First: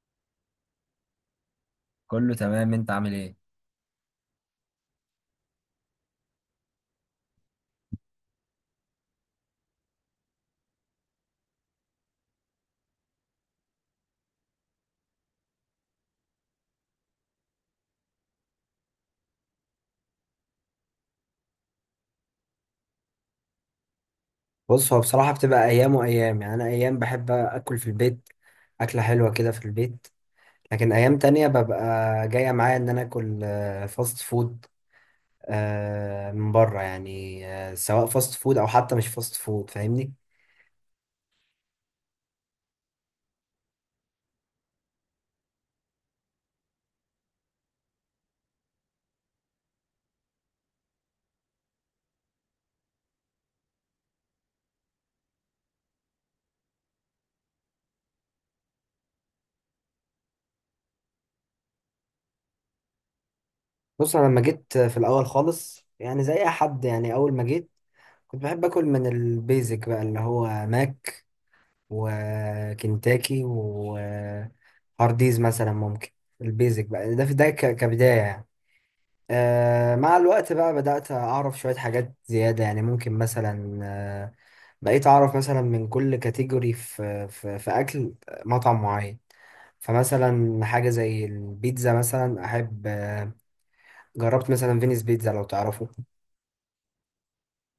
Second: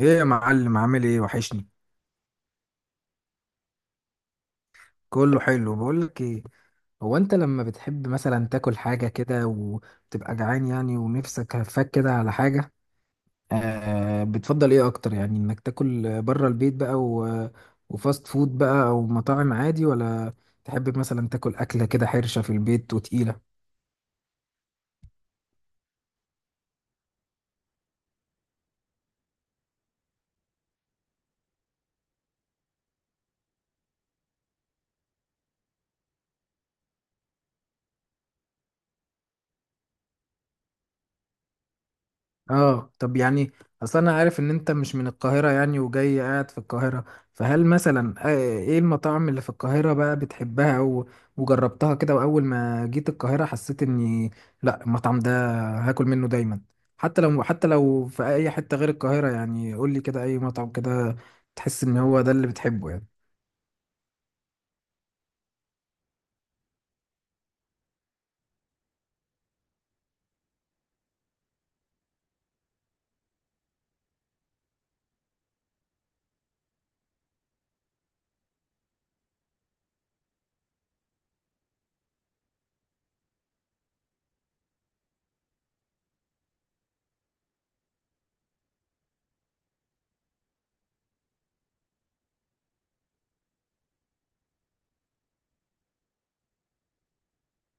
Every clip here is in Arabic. ايه يا معلم، عامل ايه؟ وحشني. كله تمام، انت عامل ايه؟ كله حلو. بقول لك ايه؟ هو انت لما بتحب مثلا تاكل حاجه كده وتبقى جعان يعني، ونفسك هفاك كده على حاجه، بتفضل ايه اكتر؟ يعني انك تاكل بره البيت بقى و... وفاست فود بقى، او مطاعم عادي؟ ولا تحب مثلا تاكل اكله كده حرشه في البيت وتقيله؟ بص، هو بصراحة بتبقى أيام وأيام. يعني أنا أيام بحب أكل في البيت، أكلة حلوة كده في البيت. لكن أيام تانية ببقى جاية معايا إن أنا آكل فاست فود. من بره يعني، سواء فاست فود أو حتى مش فاست فود، فاهمني. اه، طب، يعني اصل انا عارف ان انت مش من القاهرة يعني، وجاي قاعد في القاهرة. فهل مثلا ايه المطاعم اللي في القاهرة بقى بتحبها، او وجربتها كده، واول ما جيت القاهرة حسيت اني لا، المطعم ده هاكل منه دايما. حتى لو في اي حتة غير القاهرة، يعني قول لي كده اي مطعم كده تحس ان هو ده اللي بتحبه يعني. بص، أنا لما جيت في الأول خالص، يعني زي أي حد، يعني أول ما جيت كنت بحب أكل من البيزك بقى، اللي هو ماك وكنتاكي وهارديز مثلا. ممكن البيزك بقى ده في ده ك- كبداية يعني. آه، مع الوقت بقى بدأت أعرف شوية حاجات زيادة. يعني ممكن مثلا، بقيت أعرف مثلا من كل كاتيجوري في أكل مطعم معين. فمثلا حاجة زي البيتزا مثلا أحب. جربت مثلا فينيس بيتزا، لو تعرفه.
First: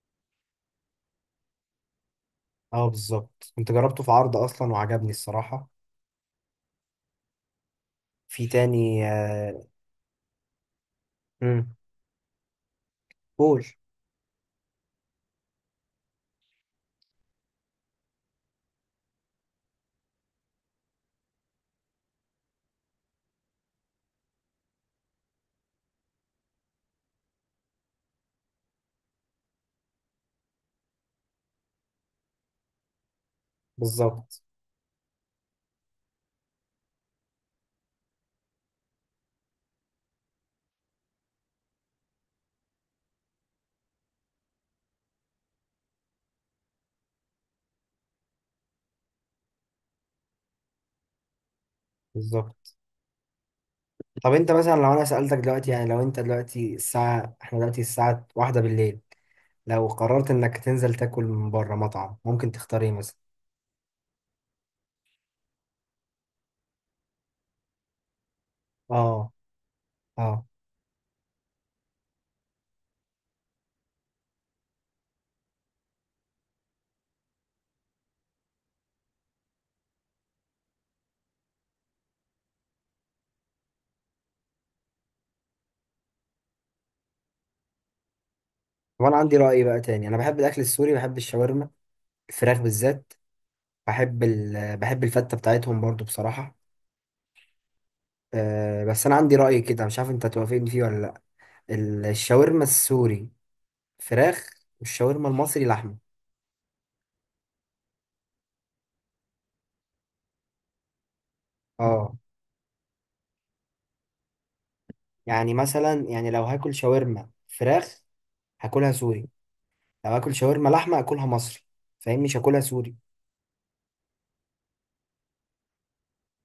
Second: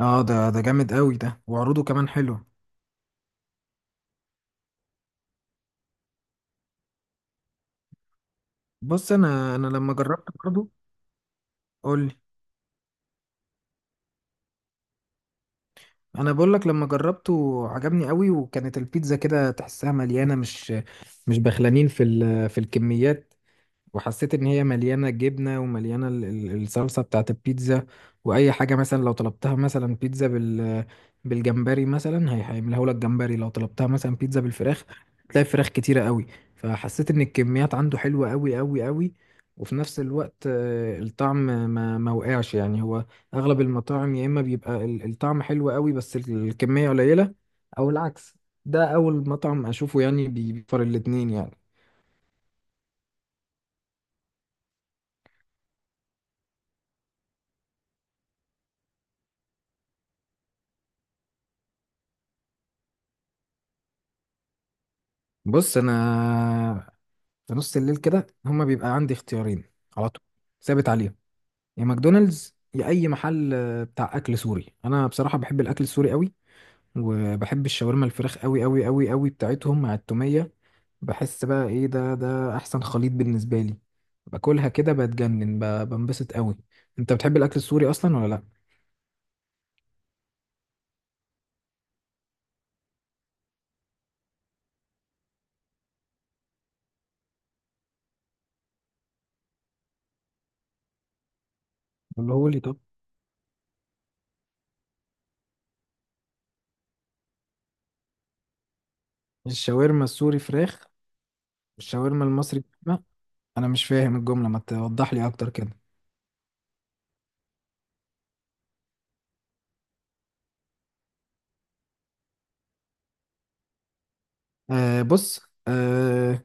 اه، ده جامد قوي، ده وعروضه كمان حلوه. اه بالظبط، كنت جربته في عرض أصلا وعجبني الصراحة في تاني. بص، انا انا لما جربت برضه. مم، قول. قول. انا بقول لك، لما جربته عجبني قوي، وكانت البيتزا كده تحسها مليانه، مش بخلانين في الكميات وحسيت ان هي مليانه جبنه ومليانه الصلصه بتاعت البيتزا. واي حاجه مثلا لو طلبتها مثلا بيتزا بالجمبري مثلا، هيعملها لك جمبري، لو طلبتها مثلا بيتزا بالظبط. بالفراخ تلاقي فراخ كتيره قوي. فحسيت ان الكميات عنده حلوه قوي قوي قوي، وفي نفس الوقت الطعم ما وقعش يعني. هو اغلب المطاعم يا اما بيبقى الطعم حلو قوي بس الكميه قليله، او العكس. ده اول مطعم اشوفه يعني بيفر الاتنين يعني. بالظبط. طب انت مثلا لو انا سألتك دلوقتي، يعني لو انت دلوقتي الساعة، احنا دلوقتي الساعة واحدة بالليل، لو قررت انك تنزل تاكل من بره مطعم، ممكن تختار ايه مثلا؟ بص، انا في نص الليل كده هما بيبقى عندي اه. اختيارين على طول، اه. ثابت عليهم. يا ماكدونالدز، يا اي محل بتاع اكل سوري. انا بصراحه بحب الاكل السوري قوي، وبحب الشاورما الفراخ قوي قوي قوي قوي بتاعتهم مع التوميه. بحس بقى ايه، ده احسن خليط بالنسبه لي. باكلها كده بتجنن، بنبسط قوي. انت بتحب الاكل السوري اصلا ولا لا؟ وانا عندي رأي بقى تاني، انا بحب الاكل السوري، بحب الشاورما الفراخ بالذات، بحب بحب الفتة بتاعتهم برضو بصراحة. أه، بس انا عندي رأي كده مش عارف انت توافقني فيه ولا لا. قولهولي الشاورما طب. السوري فراخ، والشاورما المصري لحمة. الشاورما السوري فراخ، اه، الشاورما المصري لحمة؟ انا مش فاهم الجمله، ما توضح لي اكتر يعني كده. مثلا، يعني لو هاكل شاورما فراخ هاكلها سوري، لو اكل شاورما لحمه اكلها مصري. فاهم؟ مش هاكلها سوري. آه، بص. آه،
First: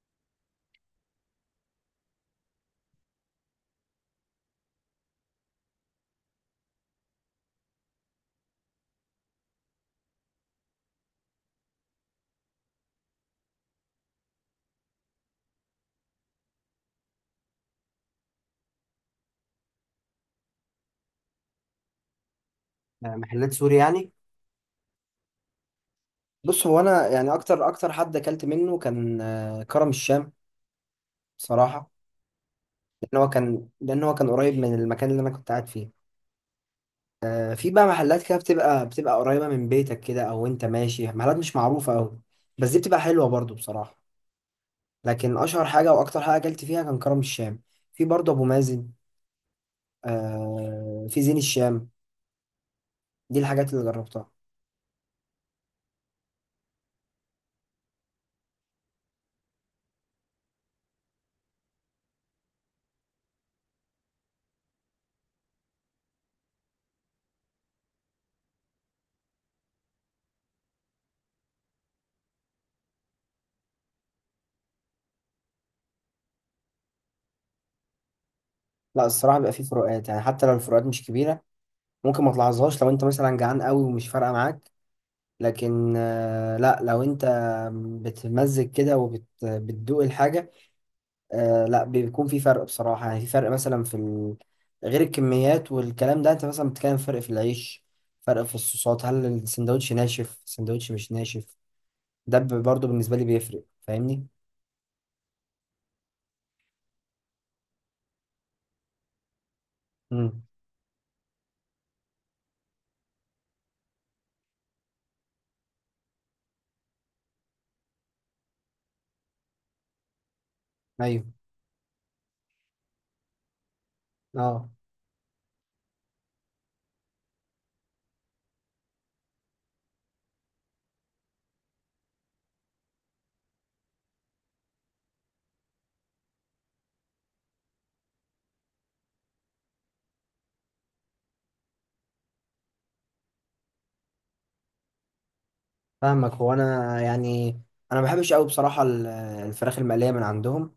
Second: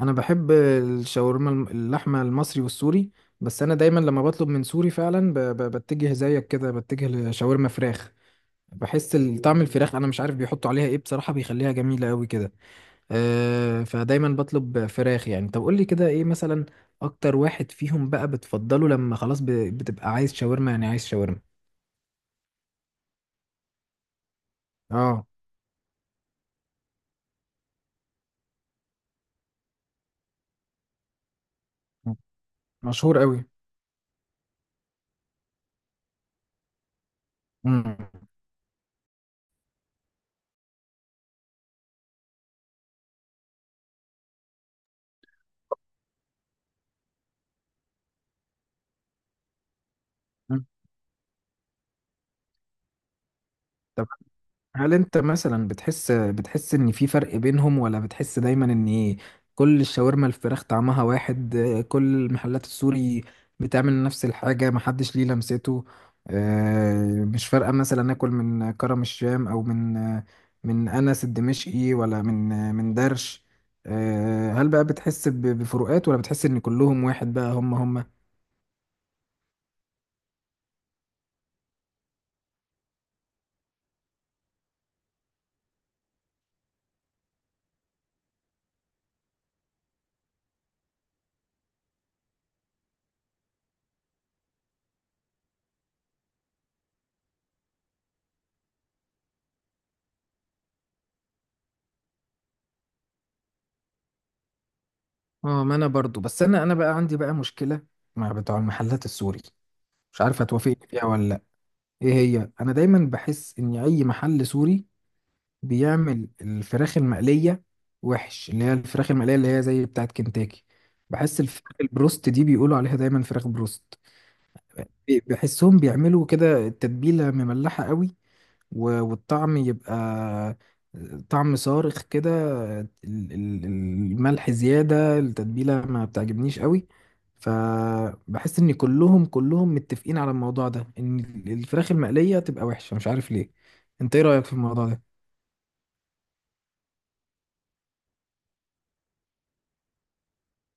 انا بحب الشاورما اللحمه المصري والسوري. بس انا دايما لما بطلب من سوري فعلا بتجه زيك كده، بتجه لشاورما فراخ. بحس طعم الفراخ، انا مش عارف بيحطوا عليها ايه بصراحه، بيخليها جميله قوي كده. فدايما بطلب فراخ يعني. طب قول لي كده، ايه مثلا اكتر واحد فيهم بقى بتفضله لما خلاص بتبقى عايز شاورما؟ يعني عايز شاورما. محلات سوري يعني. اه، بص، هو انا يعني اكتر حد اكلت منه كان، كرم الشام بصراحه. مشهور لان هو قوي. كان لان هو كان قريب من المكان اللي انا كنت قاعد فيه. في بقى امم محلات كده بتبقى قريبه من بيتك كده، او انت ماشي محلات مش معروفه قوي، بس دي بتبقى حلوه برضو بصراحه. لكن اشهر حاجه واكتر حاجه اكلت فيها كان كرم الشام. في برضو ابو مازن، في زين الشام. دي الحاجات اللي جربتها. هل انت مثلا بتحس ان في فرق بينهم، ولا بتحس دايما ان كل الشاورما الفراخ طعمها واحد؟ كل المحلات السوري بتعمل نفس الحاجة، محدش ليه لمسته؟ مش فارقة مثلا اكل من كرم الشام او من من انس الدمشقي ولا من من درش؟ هل بقى بتحس بفروقات، ولا بتحس ان كلهم واحد بقى هم هم؟ لا، الصراحه بيبقى في فروقات يعني، حتى لو الفروقات مش كبيره ممكن ما تلاحظهاش لو انت مثلا جعان قوي ومش فارقه معاك. لكن لا لو انت بتمزج كده وبتدوق الحاجه، لا بيكون في فرق بصراحه. يعني في فرق مثلا في غير الكميات والكلام ده. انت مثلا بتتكلم فرق في العيش، فرق في الصوصات، هل السندوتش ناشف السندوتش مش ناشف؟ ده برضه بالنسبه لي بيفرق، فاهمني. اه، ما انا برضو. بس انا بقى عندي بقى مشكلة مع بتوع المحلات السوري. مش عارف امم. هتوافقني فيها ولا. ايه هي؟ انا دايما بحس ان اي محل سوري بيعمل الفراخ المقليه وحش، اللي هي الفراخ المقليه اللي هي زي بتاعه كنتاكي. ايوه. بحس الفراخ البروست دي، بيقولوا عليها دايما فراخ بروست، اه بحسهم بيعملوا كده التتبيله مملحه قوي، و- والطعم يبقى طعم صارخ كده. ال- الملح زيادة، التتبيلة ما بتعجبنيش قوي. فبحس ان كلهم متفقين على الموضوع ده، ان الفراخ المقلية تبقى وحشة، مش عارف ليه. انت ايه رأيك في الموضوع ده؟ فاهمك. هو انا يعني انا ما بحبش قوي بصراحه الفراخ المقليه من عندهم.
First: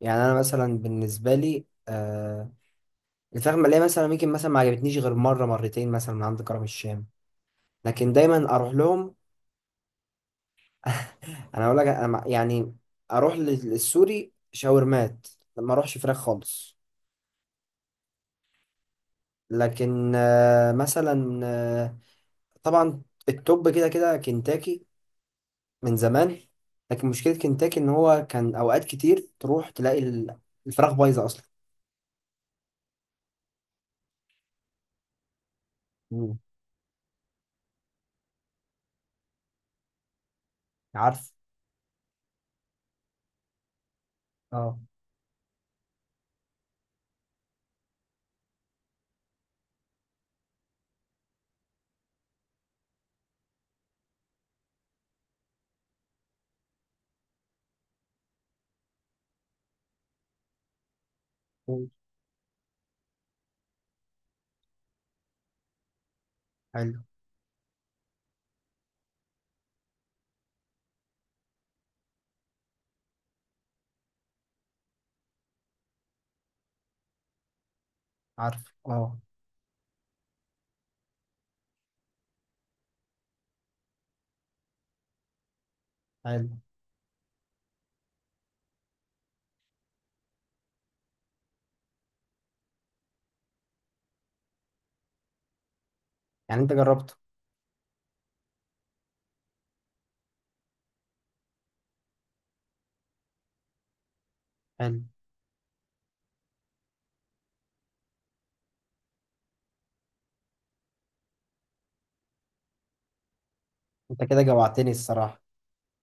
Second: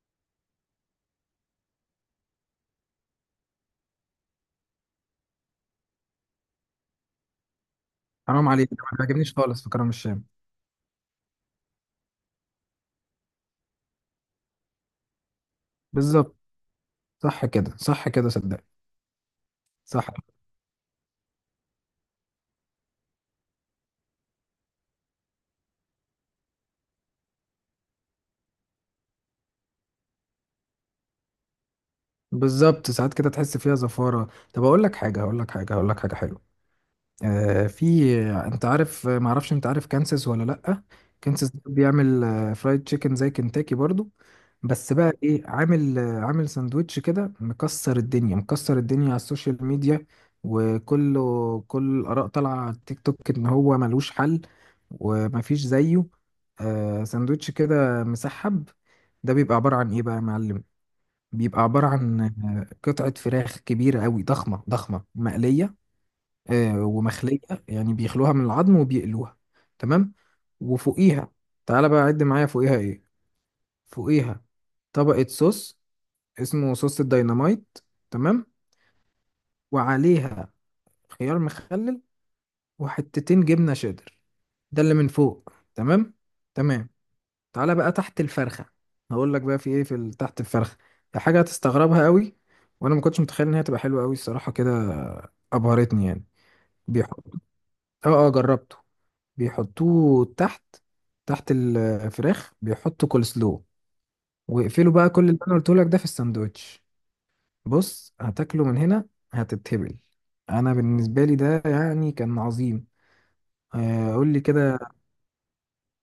يعني انا مثلا بالنسبه لي، الفراخ المقليه مثلا ممكن مثلا ما عجبتنيش غير مره مرتين مثلا من عند كرم الشام، لكن حرام دايما عليك، اروح ما لهم. بيعجبنيش خالص في كرم الشام. انا اقول لك انا يعني اروح للسوري شاورمات، ما اروحش فراخ بالظبط، خالص. صح كده، صح كده، صدق. صح. لكن آه مثلا آه طبعا التوب كده كده كنتاكي من زمان، لكن مشكله كنتاكي ان هو كان اوقات كتير تروح تلاقي الفراخ بايظه اصلا. بالظبط، ساعات كده تحس فيها زفارة. طب اقول لك حاجة هقول لك حاجة هقول لك حاجة مم. حلوة. آه، في انت عارف، ما اعرفش، انت عارف كانساس ولا لا؟ عارف. كانساس ده بيعمل فرايد تشيكن زي كنتاكي برضو. اه. بس بقى ايه، عامل عامل ساندوتش كده، مكسر الدنيا مكسر الدنيا على السوشيال ميديا، كل الاراء طالعه على التيك توك ان هو ملوش حل ومفيش زيه. ساندوتش كده مسحب. ده بيبقى عباره عن ايه بقى يا معلم؟ بيبقى عباره عن قطعه فراخ كبيره قوي، ضخمه ضخمه، مقليه حلو. ومخلية. يعني بيخلوها من العظم وبيقلوها. تمام. وفوقيها... تعالى بقى عد معايا، فوقيها ايه. فوقيها طبقة صوص، اسمه صوص الديناميت. تمام. عارف. اه. وعليها خيار مخلل، وحتتين جبنة شيدر. ده اللي من فوق، تمام. حلو. تمام. تعالى بقى تحت الفرخة. هقول لك بقى في ايه في تحت الفرخة. ده حاجة هتستغربها قوي، وانا ما كنتش متخيل ان هي تبقى حلوة قوي، الصراحة كده ابهرتني يعني. يعني انت جربته؟ بيحط. اه، اه، جربته. بيحطوه تحت، تحت الفراخ بيحطوا كول سلو، واقفلوا حلو. بقى كل اللي انا قلته لك ده في الساندوتش. بص، هتاكله من هنا هتتهبل. انا بالنسبه لي ده يعني كان عظيم. انت قول لي كده كده. جوعتني الصراحة.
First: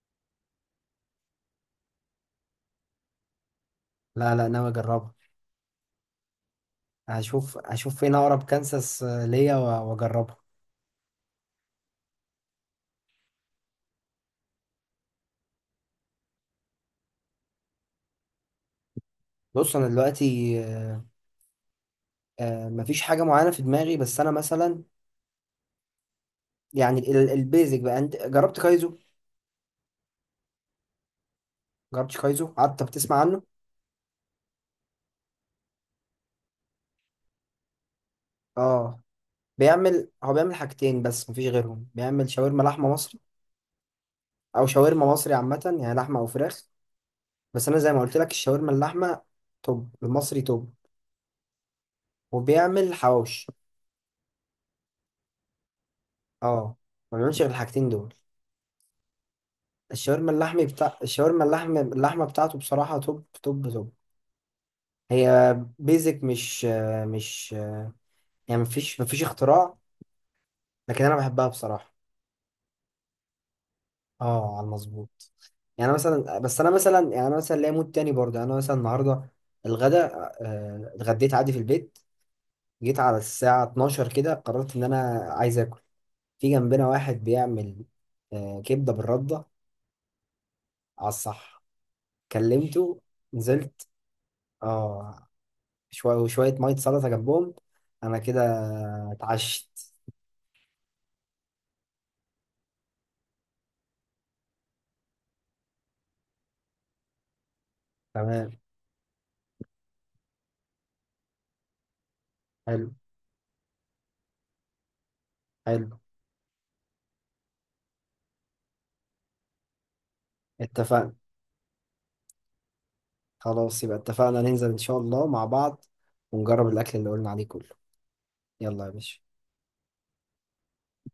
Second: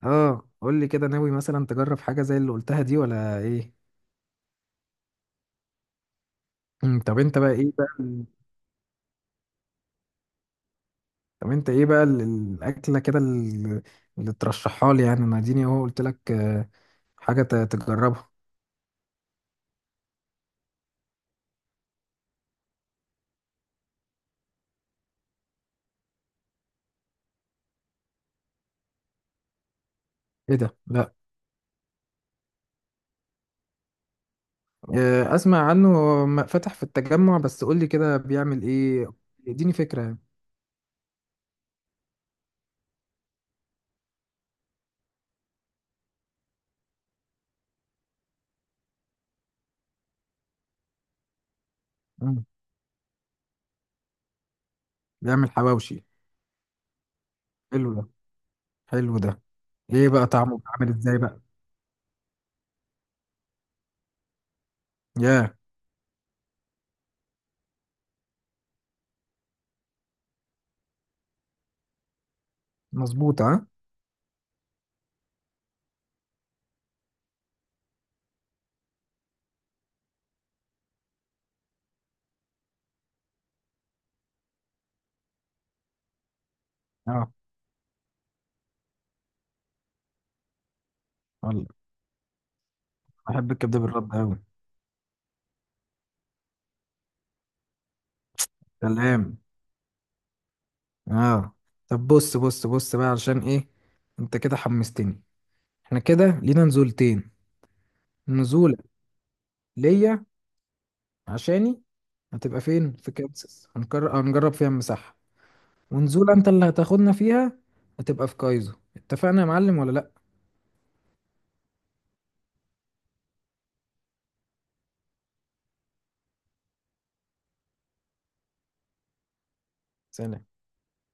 اه، قول لي كده، ناوي مثلا تجرب حاجه زي اللي قلتها دي ولا ايه؟ لا لا، ناوي اجربها. مم، طب انت بقى هشوف ايه بقى هشوف فين ال- اقرب كانساس ليا واجربها. طب انت ايه بقى الاكله كده اللي ترشحها لي يعني. انا اديني اهو، قلت لك حاجه تجربها. بص انا دلوقتي، مفيش حاجة معينة في دماغي، بس انا مثلا يعني البيزك بقى، انت جربت كايزو؟ ايه ده؟ لا. جربتش كايزو؟ قعدت بتسمع عنه. آه، اسمع عنه. فتح في التجمع، بس قول لي كده بيعمل اه. ايه، اديني فكرة بيعمل، يعني. هو بيعمل حاجتين بس، مفيش غيرهم. بيعمل شاورما لحمة مصري، او شاورما مصري عامة يعني، لحمة او فراخ. بس انا زي ما قلت لك، الشاورما اللحمة توب المصري توب. مم. وبيعمل حواوشي. بيعمل حواوشي. اه، ما بيعملش غير الحاجتين حلو ده. دول. حلو ده. ايه بقى الشاورما طعمه اللحمي عامل بتاع، ازاي بقى؟ الشاورما اللحم اللحمه بتاعته بصراحه توب توب توب. هي ياه. بيزك مش مش، يعني مفيش مفيش اختراع، لكن انا بحبها بصراحه. مظبوط، ها؟ اه على المظبوط. يعني أنا مثلا، بس انا مثلا، يعني انا مثلا ليا مود تاني برضه. يعني انا مثلا النهارده الغدا، اتغديت عادي في البيت. جيت على الساعه 12 كده قررت ان انا عايز اكل. في جنبنا واحد اه، بيعمل، كبده بالرده، على الصح. والله، كلمته، بحب الكبده نزلت. بالرد قوي. اه، شوية وشوية مية سلطة جنبهم، أنا كده سلام. اتعشت. اه، طب بص بص بص بقى، علشان ايه انت كده حمستني. احنا كده لينا نزولتين. تمام. نزولة ليا، عشاني، هتبقى حلو. فين؟ في كانساس، هنجرب فيها المساحة. حلو. ونزولة انت اللي هتاخدنا فيها، هتبقى في كايزو. اتفقنا يا معلم ولا لا؟ اتفقنا. خلاص يبقى اتفقنا ننزل إن شاء الله مع بعض ونجرب الأكل اللي قلنا عليه كله. يلا يا باشا. سلام.